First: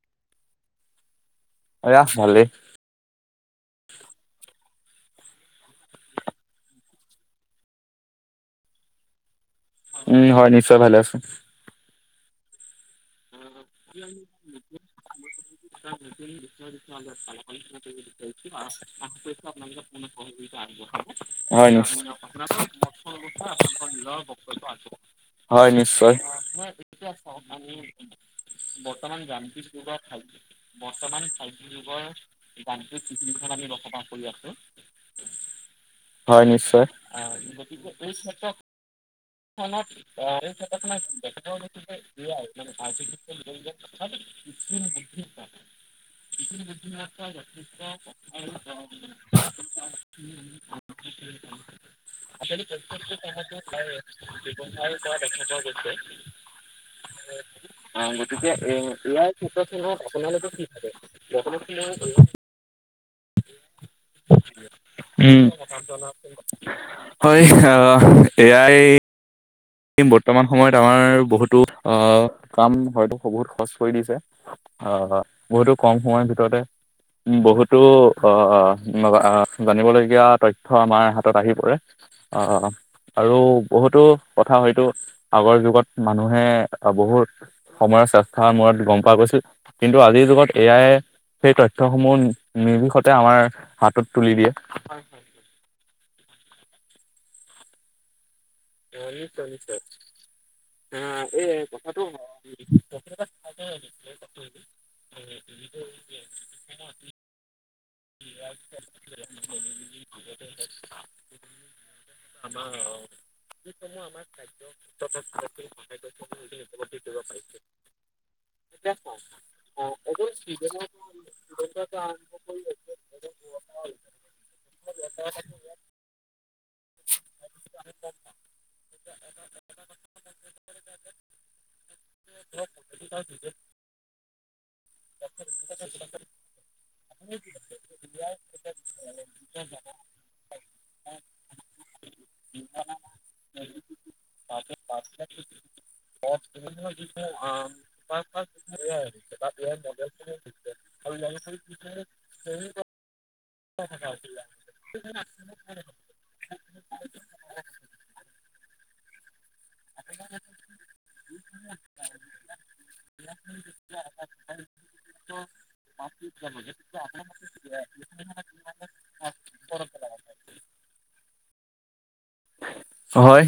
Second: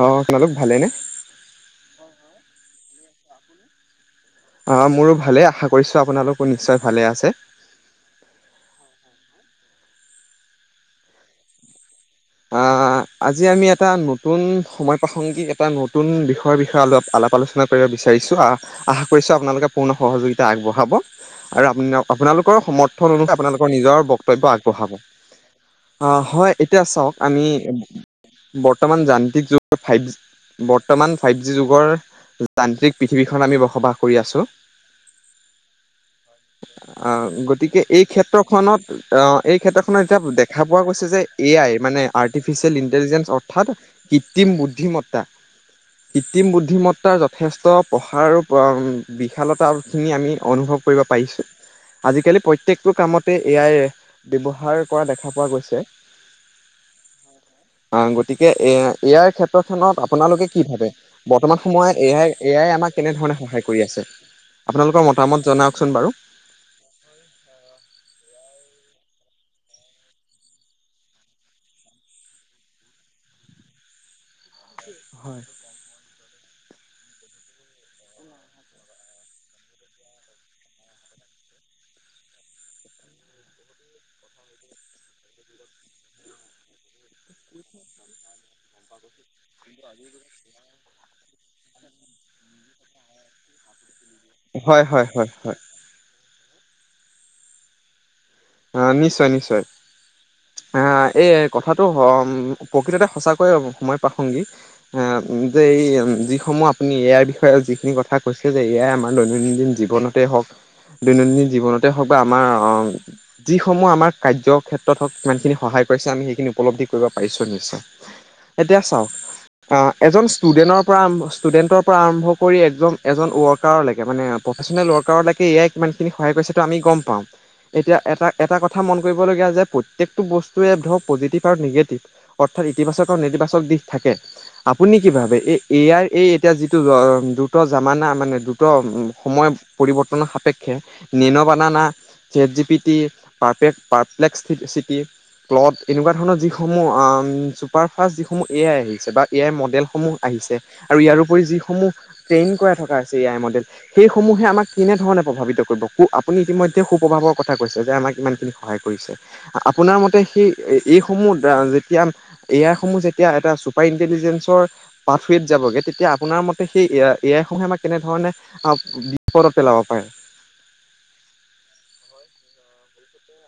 অ আপোনালোক ভালেনে? ৰাস মলি অ মোৰো ভালে। আশা কৰিছো আপোনালোকো নিশ্চয় ভালে আছে। উম হয় নিশ্চয় ভালে আছো। অ আ আজি আমি এটা নতুন সময় প্ৰাসংগিক এটা নতুন বিষয়ৰ বিষয়ে অলপ আলাপ আলোচনা কৰিব বিচাৰিছো আশা কৰিছো আপোনালোকে পূৰ্ণ সহযোগিতা আগবঢ়াব আৰু হয় আপ নিশ্চয় আপোনালোকৰ সমৰ্থন অনুসৰি আপোনালোকৰ নিজৰ বক্তব্য আগবঢ়াব হয় নিশ্চয় হয় এতিয়া চাওক আমি বৰ্তমান যান্ত্ৰিক যান্তিক যুগত ফাইভ জি যুগৰ বৰ্তমান খাদ্য যুগৰ যান্তিক পৃথিৱখন আমি বসবাস কৰি আছো হয় নিশ্চয় আহ গতিকে এই ক্ষেত্ৰত অ এই ক্ষেত্ৰখনত এতিয়া দেখা পোৱা গৈছে যে এয়াই মানে, আৰ্টিফিচিয়েল ইণ্টেলিজেঞ্চ অৰ্থাৎ কৃত্ৰিম বুদ্ধিমত্তা কৃত্ৰিম বুদ্ধিমত্তাৰ যথেষ্ট প্ৰঢ়াৰ আৰু বিশালতাখিনি আমি অনুভৱ কৰিব পাৰিছোঁ আজিকালি প্ৰত্যেকটো কামতে এ আই ব্যৱহাৰ কৰা দেখা পোৱা গৈছে। অ গতিকে এ এয়াৰ ক্ষেত্ৰ খত আপোনালোকে কি ভাবে বৰ্তমান সময়ত এয় এয়াই আমাৰ কেনেধৰণে সহায় কৰি আছে? আপোনালোকৰ উ মতামত জনাওকচোন বাৰু। হয় আহ এয়াই বৰ্তমান সময়ত আমাৰ বহুতো আহ কাম হয়তো বহুত সহজ কৰি দিছে। অ হয়। বহুতো কম সময়ৰ ভিতৰতে বহুতো আহ জানিবলগীয়া তথ্য আমাৰ হাতত আহি পৰে আহ আৰু বহুতো কথা হয়তো আগৰ যুগত মানুহে বহুত সময়ৰ চেষ্টা মূৰত গম পোৱা গৈছো কিন্তু আজিৰ যুগত এ আইয়ে সেই তথ্যসমূহ নিৰ্বিষতে আমাৰ হাতত তুলি দিয়ে হয় হয় হয় হয় আহ নিশ্চয় নিশ্চয় আহ এই কথাটো প্ৰকৃততে সঁচাকৈ সময় প্ৰাসংগিক আহ যে এই যিসমূহ আপুনি ইয়াৰ বিষয়ে যিখিনি কথা কথা কৈছে যে এয়াই আমাৰ দৈননন্দিন জীৱনতে হওক দৈনন্দিন জীৱনতে হওক বা আমাৰ যিসমূহ আমাৰ কাৰ্য কেত্ৰত হওক ইমানখিনি সহায় কৰিছে আমি সেইখিনি উপলব্ধি কৰিব পাৰিছোঁ নিশ্চয় এতিয়া চাওক এজন ষ্টুডেণ্টৰ পৰা আৰম্ ষ্টুডেণ্টৰ পৰা আৰম্ভ কৰি এজন এজন ৱৰ্কাৰ লাগে মানে প্ৰফেচনেল ৱৰ্কাৰলৈকে এয়াই ক কিমানখিনি সহায় কৰিছে টো আমি গম পাওঁ এতিয়া। এটা এটা কথা মন কৰিবলগীয়া যে প্ৰত্যেকটো বস্তুৱে ধৰক পজিটিভ আৰু নিগেটিভ, অৰ্থাৎ ইতিবাচক আৰু নেতিবাচক দিশ থাকে, আপুনি কি ভাবে এই এ আই এতিয়া যিটো দ্ৰুত জামানা মানে দ্ৰুত সময় পৰিৱৰ্তনৰ সাপেক্ষে নিৰ্ণ banana ChatGPT পাৰপ্লেক্স city Claude এনেকুৱা ধৰণৰ যিসমূহ আহ চুপাৰ ফাষ্ট যিসমূহ এ আই আহিছে, বা এ আই মডেলসমূহ আহিছে, আৰু ইয়াৰপৰি যিসমূহ ট্ৰেইন কৰাই থকা আছিল সেইসমূহে আমাক কেনেধৰণে প্ৰভাৱিত কৰিব ক আপুনি ইতিমধ্যে সু প্ৰভাৱ কথা কৈছে যে আমাক ইমানখিনি সহায় কৰিছে আপোনাৰ মতে সেই এইসমূহ যেতিয়া এ আই সমূহ যেতিয়া এটা চুপাৰ ইণ্টেলিজেঞ্চৰ পাথৱত যাবগে তেতিয়া আপোনাৰ মতে সেই এ আইসমূহে আমাক কেনেধৰ বিপদত পেলাব পাৰে। হয়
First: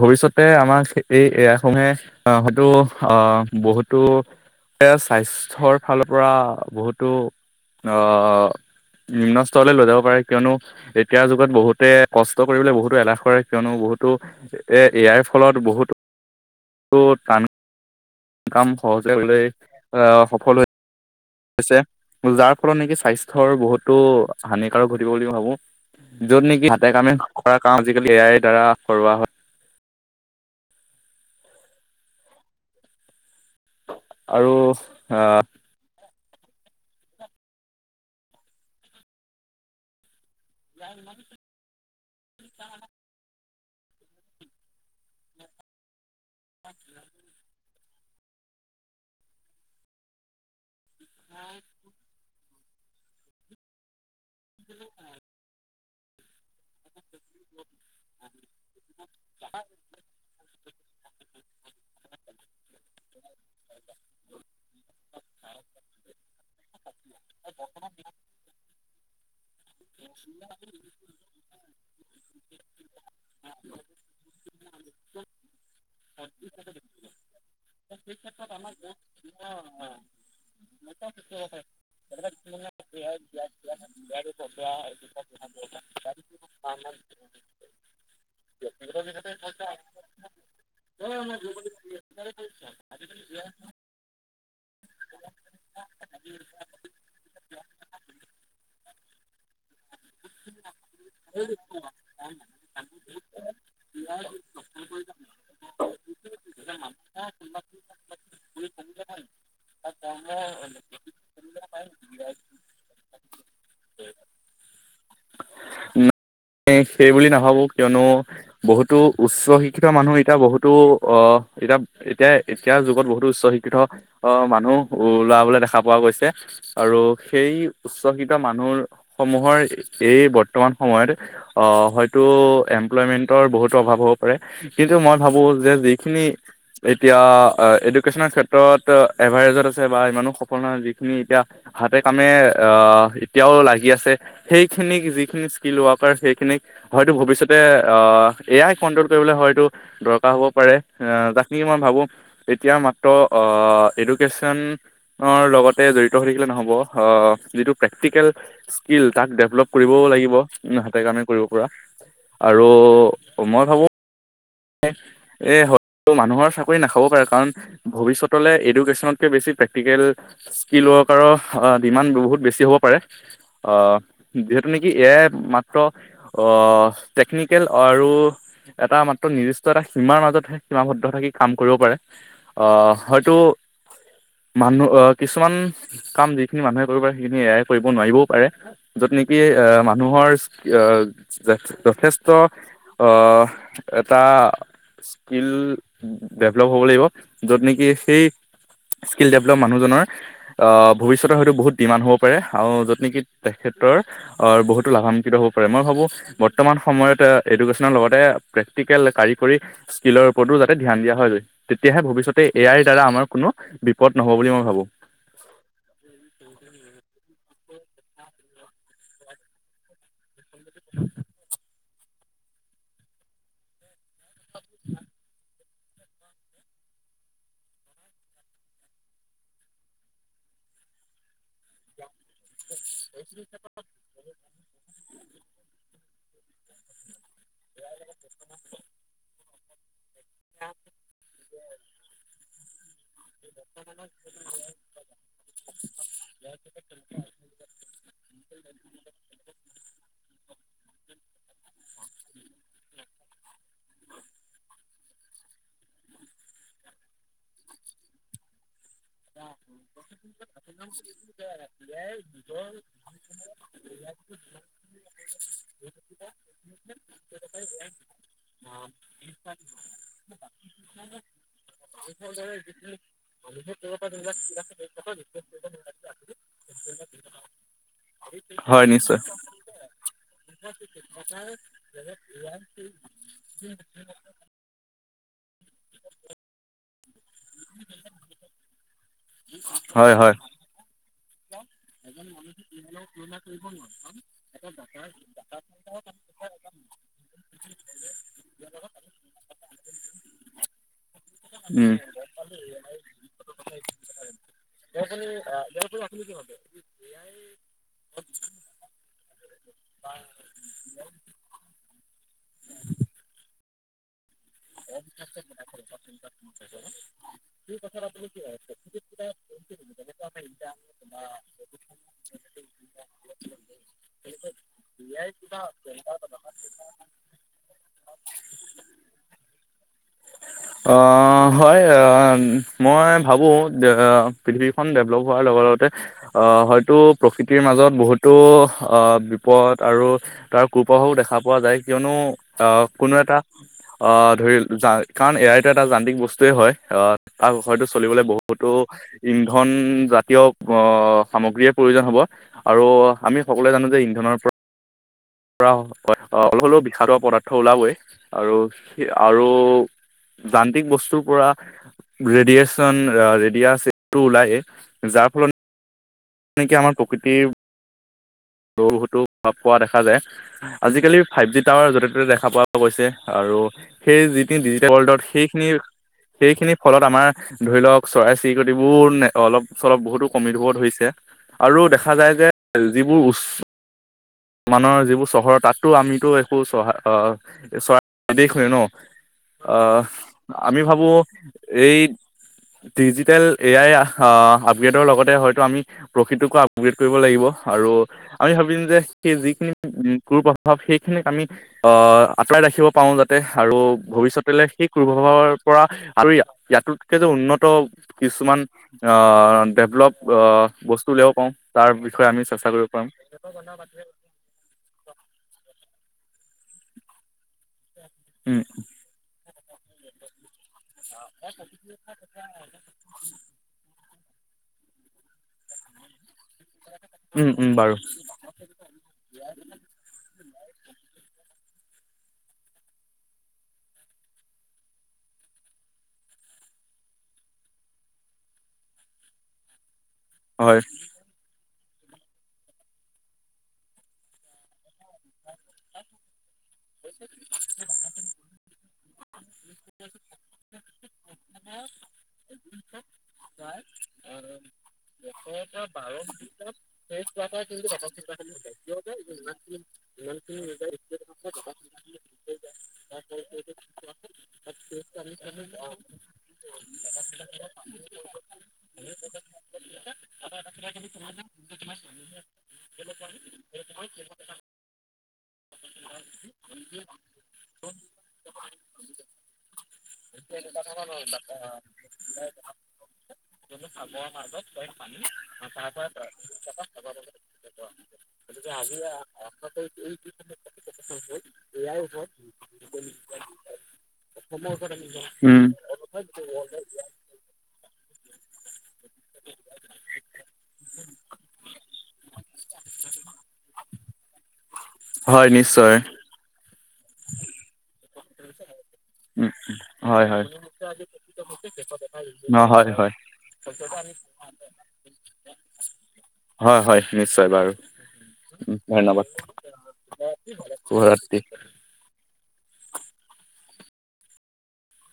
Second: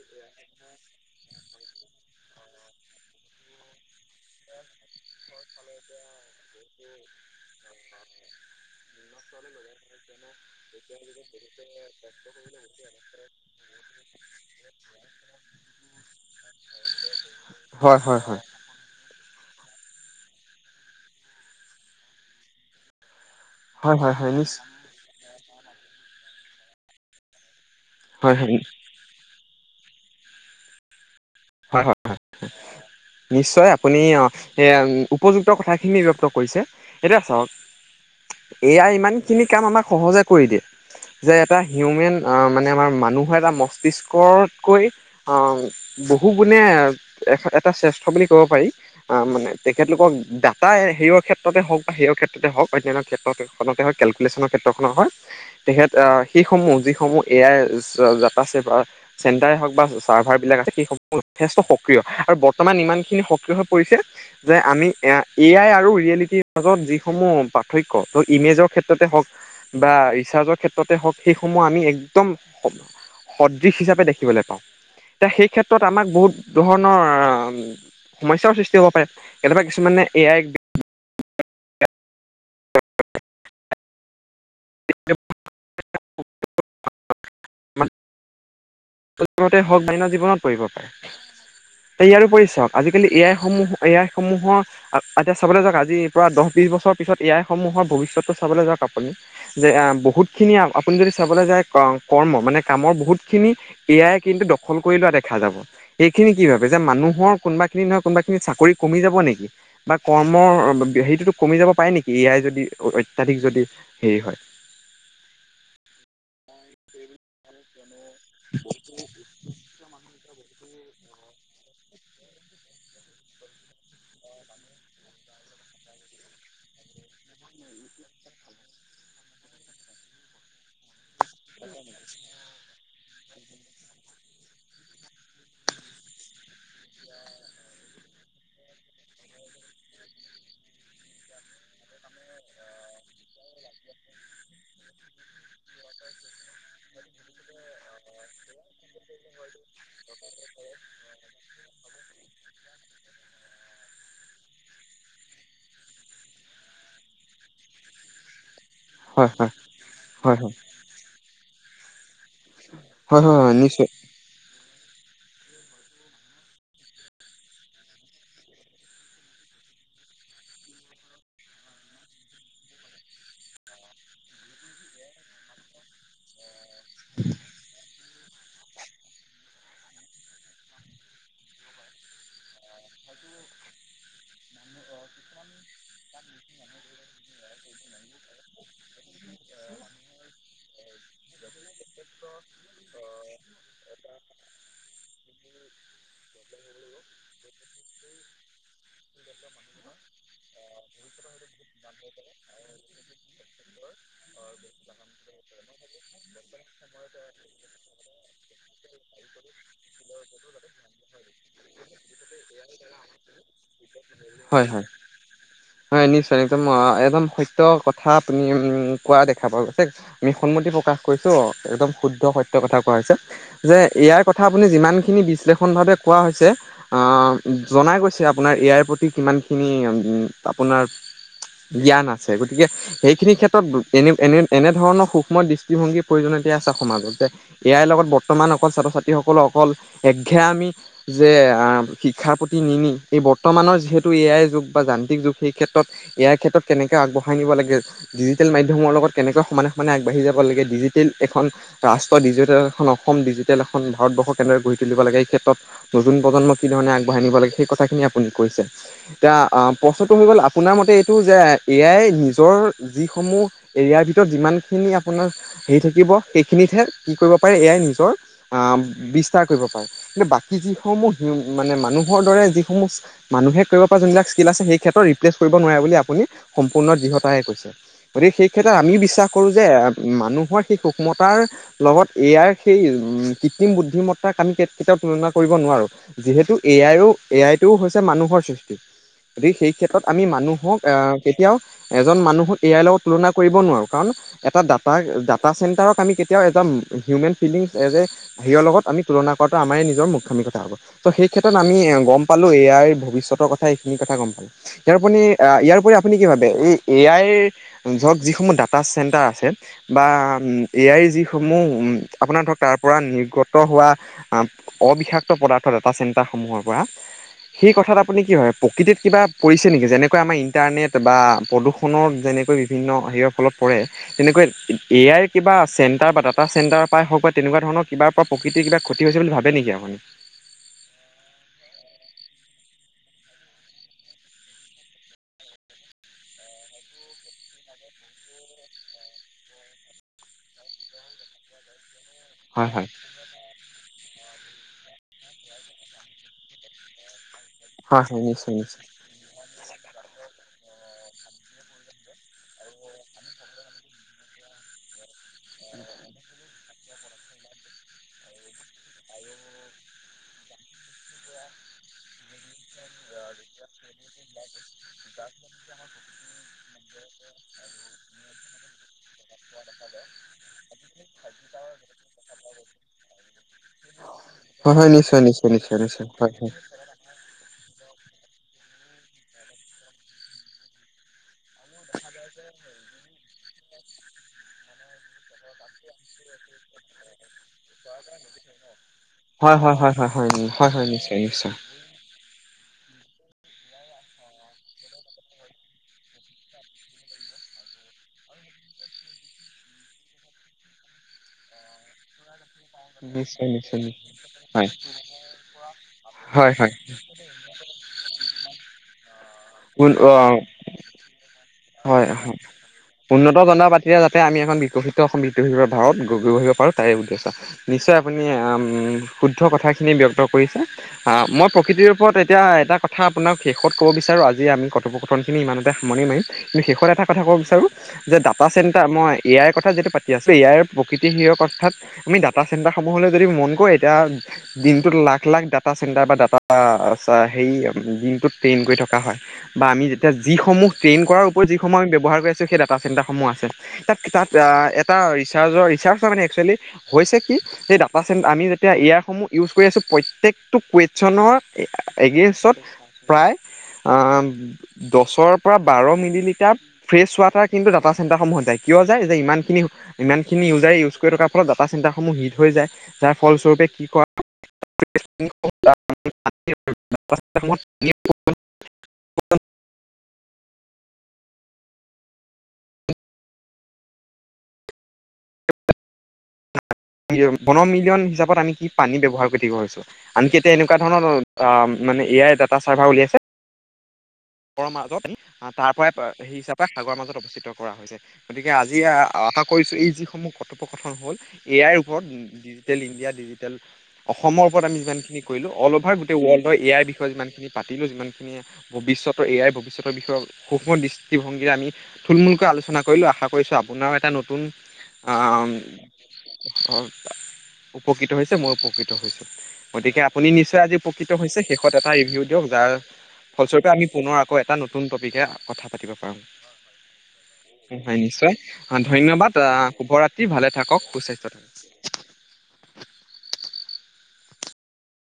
ভৱিষ্যতে আমাক এই এয়া সমূহে আহ হয়তো আহ বহুতো স্বাস্থ্যৰ ফালৰ পৰা বহুতো আহ নিম্ন স্তৰলৈ লৈ যাব পাৰে [unintelligible] কিয়নো, এতিয়াৰ যুগত বহুতে কষ্ট কৰিবলে বহুত। কিয়নো বহুতো এ, অই ফলত বহুতো। হয় হয় হয়। কাম আহ সহজে সফল হৈ। হৈছে যাৰ ফলত নেকি স্বস্থ। ৰ বহুতো হয় হয় হয় নিশ্চ হানিকাৰক ঘটিব বুলি মই ভাবো। য'ত নেকি, হাতে কামে কৰা। কাম আজিকালি। এ হয় আইৰ হয় দ্বাৰা কৰোৱা হয়। হয় হয় হয়, নিশ্চয়। আপুনি অ আৰু এ উপযুক্ত আহ কথাখিনি ব্যক্ত [unintelligible] এতিয়া চাওক, এ আই ইমানখিনি কাম অমাক সহজে। কৰি দিয়ে, যে এটা হিওমেন আ মানে আমা মানুহৰ। ৈ [unintelligible] বহু গুণে এ এটা শ্ৰেষ্ঠ বুলি ক'ব পাৰি, আ মানে তেখেতলোকক ডাটাাই। সেই কেত্ৰতে হওক বা সেইৰ ক্ষেত্ৰতে হওক। অন্যান্য ক্ষেত্ৰত খনতে হওক। ক্ষেত্ৰখনৰ হয় তেখেত। আহ সেইসমূহ, যিসমূহ এয়াই যাত্ৰা আছে বা। চেণ্টাৰে হওক বা চাৰ্ভাৰ। বিলাক আছে। যথেষ্ট সক্ৰিয় আৰু বৰ্তমান ইমানখিনি সক্ৰিয় হৈ পৰিছে। যে আমি এ আই আৰু ৰিয়েলিটিৰ মাজত যিসমূহ পাৰ্থক্য বা, ইমেজৰ ক্ষেত্ৰতে হওক। বা ৰিচাৰ্জৰ ক্ষেত্ৰতে হওঁক সেইসমূহ আমি একদম সদৃশ হিচাপে দেখিবলৈ পাওঁ। এ সেই ক্ষেত্ৰত। আমাক। বহুত ধৰণৰ। সমস্যাৰও সৃষ্টি হ'ব পাৰে, কেতিয়াবা কিছুমানে এয়াই। বিয়া [unintelligible] [unintelligible] প্ৰথমতে হওক, অন্য জীৱনত পৰিব। ইয়াৰো উপৰি চাওক, আজিকালি এ আই সমূহ এ আই সমূহ। মুঠ। এতিয়া চাবলৈ যাওক আজি পৰা দহ বিশ বছৰৰ পিছত এ আইসমূহৰ ভৱিষ্যতটো চাবলৈ যাওক। আপুনি যে বহুতখিনি আপুনি যদি চাবলৈ যায় কৰ্ম মানে কামৰ বহুতখিনি। এয়াই কিন্তু দখল। কৰি লোৱা দেখা যাব স। খিনি কি ভাবে যে মানুৰ কোনোবা খিনিনহয় কোনোবা। চাকৰি কমি যাব নেকি? বা কৰ্মৰ হেটো। কমি যাব পাৰে নেকি ইয়াই যদি অত্যাধিক যদি হেৰি হয়। এ সেই বুলি নাভাবো কিয়নো। বহুতো উচ্চ শিক্ষিত মানুহ। এতিয়া বহুতো অহ এতিয়া এতিয়া এতিয়াৰ যুগত বহুতো উচ্চ শিক্ষিত মানুহ লৰাবলে দেখা পোৱা গৈছে আৰু সেই উচ্চ শিক্ষিত মানুহ সমূহৰ এই বৰ্তমান সময়ত। অ হয়তো এম। এমপ্লয়মেণ্টৰ বহুতো অভাৱ হ'ব পাৰে কিন্তু মই ভাবোঁ যে যিখিনি এতিয়া এডুকেশ্যনৰ ক্ষেত্ৰত এভাৰেজত আছে বা ইমানো সফল নহয় যিখিনি এতিয়া হাতে কামে এতিয়াও লাগি আছে সেইখিনিক যিখিনি স্কীল ৱৰ্ক। সেইখিনিক হয়তো ভৱিষ্যতে এয়াই ক। হয়তো দৰ কাৰ হব পাৰে যাক নিকি মই ভাবো এতিয়া মাত্ৰ ইডোকেচন। এডুকেশ্বন নৰ লগতে জঢ়িত হৈ থাকিলে নহব অ যিটো পেক্তিকেল? কিল তাক হয় হয় ডেভলপ কৰিবও লাগিব। হয় হয় হাতে কামে কৰিব পৰা? আৰু হয় হয় হয় মই ভাবো। নিশ্চয় এ হয় মানুহৰ চাকৰি নাখাব পাৰে কাৰণ ভৱিষ্যতলৈ এডুকেশ্যনতকৈ বেছি প্ৰেক্টিকেল স্কিল ৱৰ্কাৰৰ ডিমাণ্ড বহুত বেছি হ'ব পাৰে যিহেতু নেকি এয়াই মাত্ৰ অ। টেকনিকেল আৰু। এটা মাত্ৰ। নিৰ্দিষ্ট এটা সীমাৰ মাজতহে সীমাবদ্ধ থাকি কাম কৰিব পাৰে আহ হয়তো মানুহ অহ কিছুমান কাম যিখিনি মানুহে কৰিব পাৰে সেইখিনি এয়াই কৰিব নোৱাৰিবও পাৰে য'ত নেকি অঁহ মানুহৰ আহ যথেষ্ট অহ। এটা স্কিল ডেভেলপ হ'ব লাগিব য'ত নেকি সেই স্কিল ডেভেলপ মানুহজনৰ ভৱিষ্যতৰ হয়তো বহুত ডিমাণ্ড হ'ব পাৰে আৰু য'ত নেকি তেখেতৰ বহুতো লাভান্বিত হ'ব পাৰে মই ভাবোঁ বৰ্তমান সময়ত এডুকেশ্যনৰ লগতে। প্ৰেক্টিকেল কাৰিকৰী স্কিলৰ ওপৰতো যাতে ধ্যান দিয়া হয় তেতিয়াহে ভৱি্যতে এয়াই দ্বাৰা আমাৰ কোনো বিপদ নহব বুলি মই হয় হয় ভাবো? হয় নিশ্চয় একদম একদম সত্য কথা। আ কোৱা দেখা পোৱা গৈছে আমি সন্মতি প্ৰকাশ কৰিছোঁ একদম শুদ্ধ সত্যৰ কথা কোৱা হৈছে যে। ইয়াৰ কথা আপুনি যিমানখিনি বিশ্লেষ। সম্ভাৱে কোৱা হৈছে জনাই গৈছে আপোনাৰ এইয়াৰ প্ৰতি কিমানখিনি। আপোনাৰ জ্ঞান আছে। গতিকে সেইখিনি ক্ষেত্ৰত এনেনে এনেধৰণৰ সুক্ষ্ম দৃষ্টিভংগী। প্ৰয়োজনীয়তা আছে সমাজতে। ইয়াৰ লগত বৰ্তমান অকল ছাত্ৰ ছাত্ৰীসকলক। অল একঘামী আমি যে শিক্ষাৰ প্ৰতি নি নি। এই বৰ্তমানৰ যিহেতু এ আই যুগ বা যান্ত্ৰিক যুগ। সেই ক্ষেত্ৰত ইয়াৰ ক্ষেত্ৰত কেনেকৈ আগবঢ়াই নিব লাগে ডিজিটেল মাধ্যমৰ লগত কেনেকৈ সমানে সমানে আগবাঢ়ি যাব লাগে ডিজিটেল এখন ৰাষ্ট্ৰ ডিজিটেল এখন অসম ডিজিটেল এখন ভাৰতবৰ্ষ কেনেদৰে গঢ়ি। তুলিব লাগে, এই ক্ষেত্ৰত নতুন প্ৰজন্ম কি ধৰণে আগবঢ়াই নিব লাগে সেইকথাখিনি আপুনি কৈছে। এতিয়া অ পচত আপোনাৰ মতে এইটো যে, এ আই নিজৰ যি সমূহ ইয়াৰ ভিতৰত যিমান খিনিয়ে আপোনাৰ হেৰি থাকিব সেইখিনিতে কি কৰিব পাৰে এ আই নিজৰ বিস্তাৰ কৰিব পাৰে কিন্তু বাকী যি সমূহ মানে মানুহৰ দৰে যিসমূহ মানুহে কৰিব ধৰিব পৰা পাৰা যোনবিলাক যিমানখিনি স্কিল ধৰিব আছে পাৰে। সেই [inaudible] ক্ষেত্ৰত ৰিপ্লেচ কৰিব নোৱাৰে বুলি আপুনি সম্পূৰ্ণ দৃঢ়তাৰে কৈছে গতিকে সেই ক্ষেত্ৰত হয় আমি নিশ্চয় বিশ্বাস কৰো যে মানুহৰ সেই সূক্ষ্মতাৰ লগত এ আইৰ সেই কৃত্ৰিম বুদ্ধিমত্তাক আমি কেতিয়াও তুলনা কৰিব নোৱাৰোঁ, যিহেতু এ আই এ আইটো হৈছে মানুহৰ গতিকে সেই ক্ষেত্ৰত হয় আমি হয় মানুহক এ কেতিয়াও এজন মানুহ এ আই লগত তুলনা কৰিব নোৱাৰো কাৰণ এটাত তাৰ ডাটা চেণ্টাৰক আমি কেতিয়াও এজন হিউমেন ফিলিংছ এজ এ হেৰি লগত আমি তুলনা কৰাটো আমাৰে নিজৰ মুৰ্খামি কথা হ'ব। চ' সেই ক্ষেত্ৰত আমি উম গম পালোঁ এ আই ভৱিষ্যতৰ কথা এইখিনি কথা গম ইয়াৰ আপুনি, এ ইয়াৰওপৰি আপুনি কি ভাবে এয়াইৰ, এ আইৰ ধৰক যিসমূহ ডাটা চেণ্টাৰ আছে বা এ আইৰ যিসমূহ আপোনাৰ ধৰক তাৰ পৰা নিৰ্গত হোৱা অবিষাক্ত পদাৰ্থ ডাটা চেণ্টাৰসমূহৰ পৰা সেই কথাত আপুনি কি ভাবে প্ৰকৃতিত কিবা পৰিছে নেকি যেনেকৈ আমাৰ ইণ্টাৰনেট বা প্ৰদূষণৰ যেনেকৈ বিভিন্ন হেৰিৰ ফলত পৰে তেনেকৈ এ আইৰ কিবা চেণ্টাৰ বা ডাটা চেণ্টাৰ পৰাই হওক বা তেনেকুৱা ধৰণৰ কিবাৰ পৰা প্ৰকৃতিৰ কিবা ক্ষতি হৈছে বুলি ভাবে নেকি আপুনি? অ' হয় আহ মই ভাবো যে পৃথিৱীখন ডেভলপ হোৱাৰ লগে লগতে হয়তো প্ৰকৃতিৰ মাজত বহুতো বিপদ আৰু তাৰ কুপ্ৰভাৱ দেখা পোৱা যায়। কিয়নো, অ হয় হয় কোনো এটা অ ধৰি যা, কাৰণ এ আইতো এটা যান্ত্ৰিক বস্তুৱে হয় তাৰ হয়টো হয় চলিবলে হয় নিশ্চয় বহুতো নিশ্চয় ইন্ধন জাতীয় প সামগ্ৰীৰ প্ৰয়োজন হ'ব আৰু আমি সকলোৱে জানো যে ইন্ধনৰ পৰা অলপ হ'লেও বিষাক্ত পদাৰ্থ ওলাবই আৰু, আৰু যান্ত্ৰিক বস্তুৰ পৰা ৰেডিয়েছ ৰেডিয়াছটো ওলাই, যাৰ ফলত তেনেকে আমাৰ প্ৰকৃতিৰ বহুতো প্ৰভাৱ পোৱা দেখা যায়। আজিকালি ফাইভ জি টাৱাৰ য'তে ত'তে দেখা পোৱা গৈছে আৰু সেই যিখিনি হয় ডিজিটেল হয় ৱৰ্ল্ডত নিশ্চয় নিশ্চয় সেইখিনি, নিশ্চয় নিশ্চয় সেইখিনি ফলত আমাৰ ধৰি লওক চৰাই চিৰিকটিবোৰ অলপ চলপ বহুতো কমি ধৰিব ধৰিছে। আৰু দেখা যায় যে যিবোৰ উচ্চ মানৰ যিবোৰ চহৰৰ তাততো আমিতো একো চহ চৰা নিৰ্দেশ ল ন। হয় হয় হয় আহ, হয় হয় হয় হয় হয় আমি হয় ভাবোঁ নিশ্চয় নিশ্চয় এই ডিজিটেল এ আই আপগ্ৰেডৰ লগতে হয়তো আমি প্ৰকৃটোকো আপগ্ৰেড কৰিব লাগিব আৰু আমি ভাবিম যে সেই যিখিনি উম কুুৰ প্ৰভাৱ সেইখিনিক আমি আহ আঁতৰাই ৰাখিব পাৰো যাতে নিশ্চয় আৰু নিশ্চয় ভৱিষ্যতলৈ হয় সেই কূপ্ৰভাৰৰ পৰা আৰু ইয়া হয় ইয়াটোতকে যে উন্নত কিছুমান অ, হয় ডেভলপ হয় অহ, বস্তু লৈও কওঁ। তাৰ হয় বিষয়ে আমি চেষ্টা কৰিব পাৰিম। উন্নত জনৰ পাতিৰে যাতে আমি এখন বিকশিত অসম বি্তা [inaudible] ৰ ভাৰত গঢ়িব পাৰো। তাই বুধি আছা। [unintelligible] নিশ্চয় আপুনি উম ', শুদ্ধ কথাখিনি ব্যক্ত কৰিছে। মই প্ৰকৃতিৰ ওপৰত এতিয়া এটা কথা আপোনাক শেষত ক'ব বিচাৰোঁ আজি আমি কথূপ কথন খিনি ইমানতে সামনি মাৰিম। শেষত এটা কথা ক'ব উম বিচাৰো উম বাৰু যে ডাটা চেণ্টাৰ মই এ আইৰ কথা যিটো পাতি আছো এ আইৰ প্ৰকৃতি হিৰ অৰ্থাত- আমি ডাটা চেণ্টাৰসমূহলৈ যদি মন কৰো এতিয়া দিনটোত লাখ- লাখ ডাটা চেণ্টাৰ বা ডাটা হেৰি দিনটোত ট্ৰেইন কৰি থকা হয় বা আমি এতিয়া যিসমূহ হয় ট্ৰেইন কৰাৰ সময় ব্যৱহাৰ কৰি আছে সেই ডাটা চেণ্টাৰ সমূহ আছে তাত এটা ৰিছাৰ্চৰ- ৰিছাৰ্চৰ মানে একচুৱেলী হৈছে কি সেই ডাটাচেণ্ট আমি এতিয়া ইয়াত সমূহ ইউজ কৰি আছে প্ৰত্যেকটো কোৱেইছনৰ এগেঞ্চত প্ৰায় আঁহ ', দহৰ পৰা বাৰ মিলি ফ্ৰেছ ৱাটাৰ কিন্তু ডাটা চেণ্টাৰসমূহ যায় কিয় যায় যে ইমানখিনি -ইমানখিনি ইউজাৰে -ইউজ কৰি থকাৰ ফলত চেণ্টাৰসমূহ হিট হৈ যায়। যাৰ ফলস্বৰূপে কি কৰা চ [inaudible] [unintelligible] [unintelligible] [unintelligible] বনমিলিয়ন হিচাপত আমি কি পানী ব্যৱহাৰ কৰি থাকিব হৈছোঁ আনকি এতিয়া এনেকুৱা ধৰণৰ অহ ', মানে এয়াই ডাটা চাৰ্ভাৰ উলিয়াইছে সাগৰৰ চয় মাজত পানী তাৰ পৰাই সেই হিচাপে চাহ সাগৰৰ মাজত অৱস্থিত [unintelligible] [unintelligible] কৰা হৈছে। গতিকে আজি আশা কৰিছো এই যিসমূহ কথূপ কথন কথন হ'ল এ আই ওপৰত ডিজিটেল ইণ্ডিয়া ডিজিটেল অসমৰ ওপৰত আমি যিমান কৰিলো উম অল অভাৰ গোটেই ৱৰ্ল্ড এ আই বিষয়ে যিমান খিনি পাতিলো সিমান খিনিয়ে ভৱিষ্যত এ আই ভৱিষ্যতৰ বিষয়ে সুক্ষ্ম দৃষ্টিভংগীৰে আমি থুলমূলকৈ আলোচনা কৰিলো আশা কৰিছো আপোনাৰ এটা নতুন হয় নিশ্চয়। অ', উপকৃত হৈছে মই উপকৃত হৈছো। উম গতিকে হয় আপুনি হয় নিশ্চয় আজি উপকৃত হৈছে শেষত এটা ৰিভিউ দিয়ক অ যাৰ হয় হয় ফল স্বৰূপে আমি পুনৰ আকৌ এটা নতুন টপিকে কথা পাতিব পাৰো। হয় হয় নিশ্চয় বাৰু হয়, নিশ্চয় ধন্যবাদ আহ শুভ ৰাত্ৰি বাকী [unintelligible] ভালে। থাকক সুস্বাস্থ্য শুভৰাত্ৰি থাকক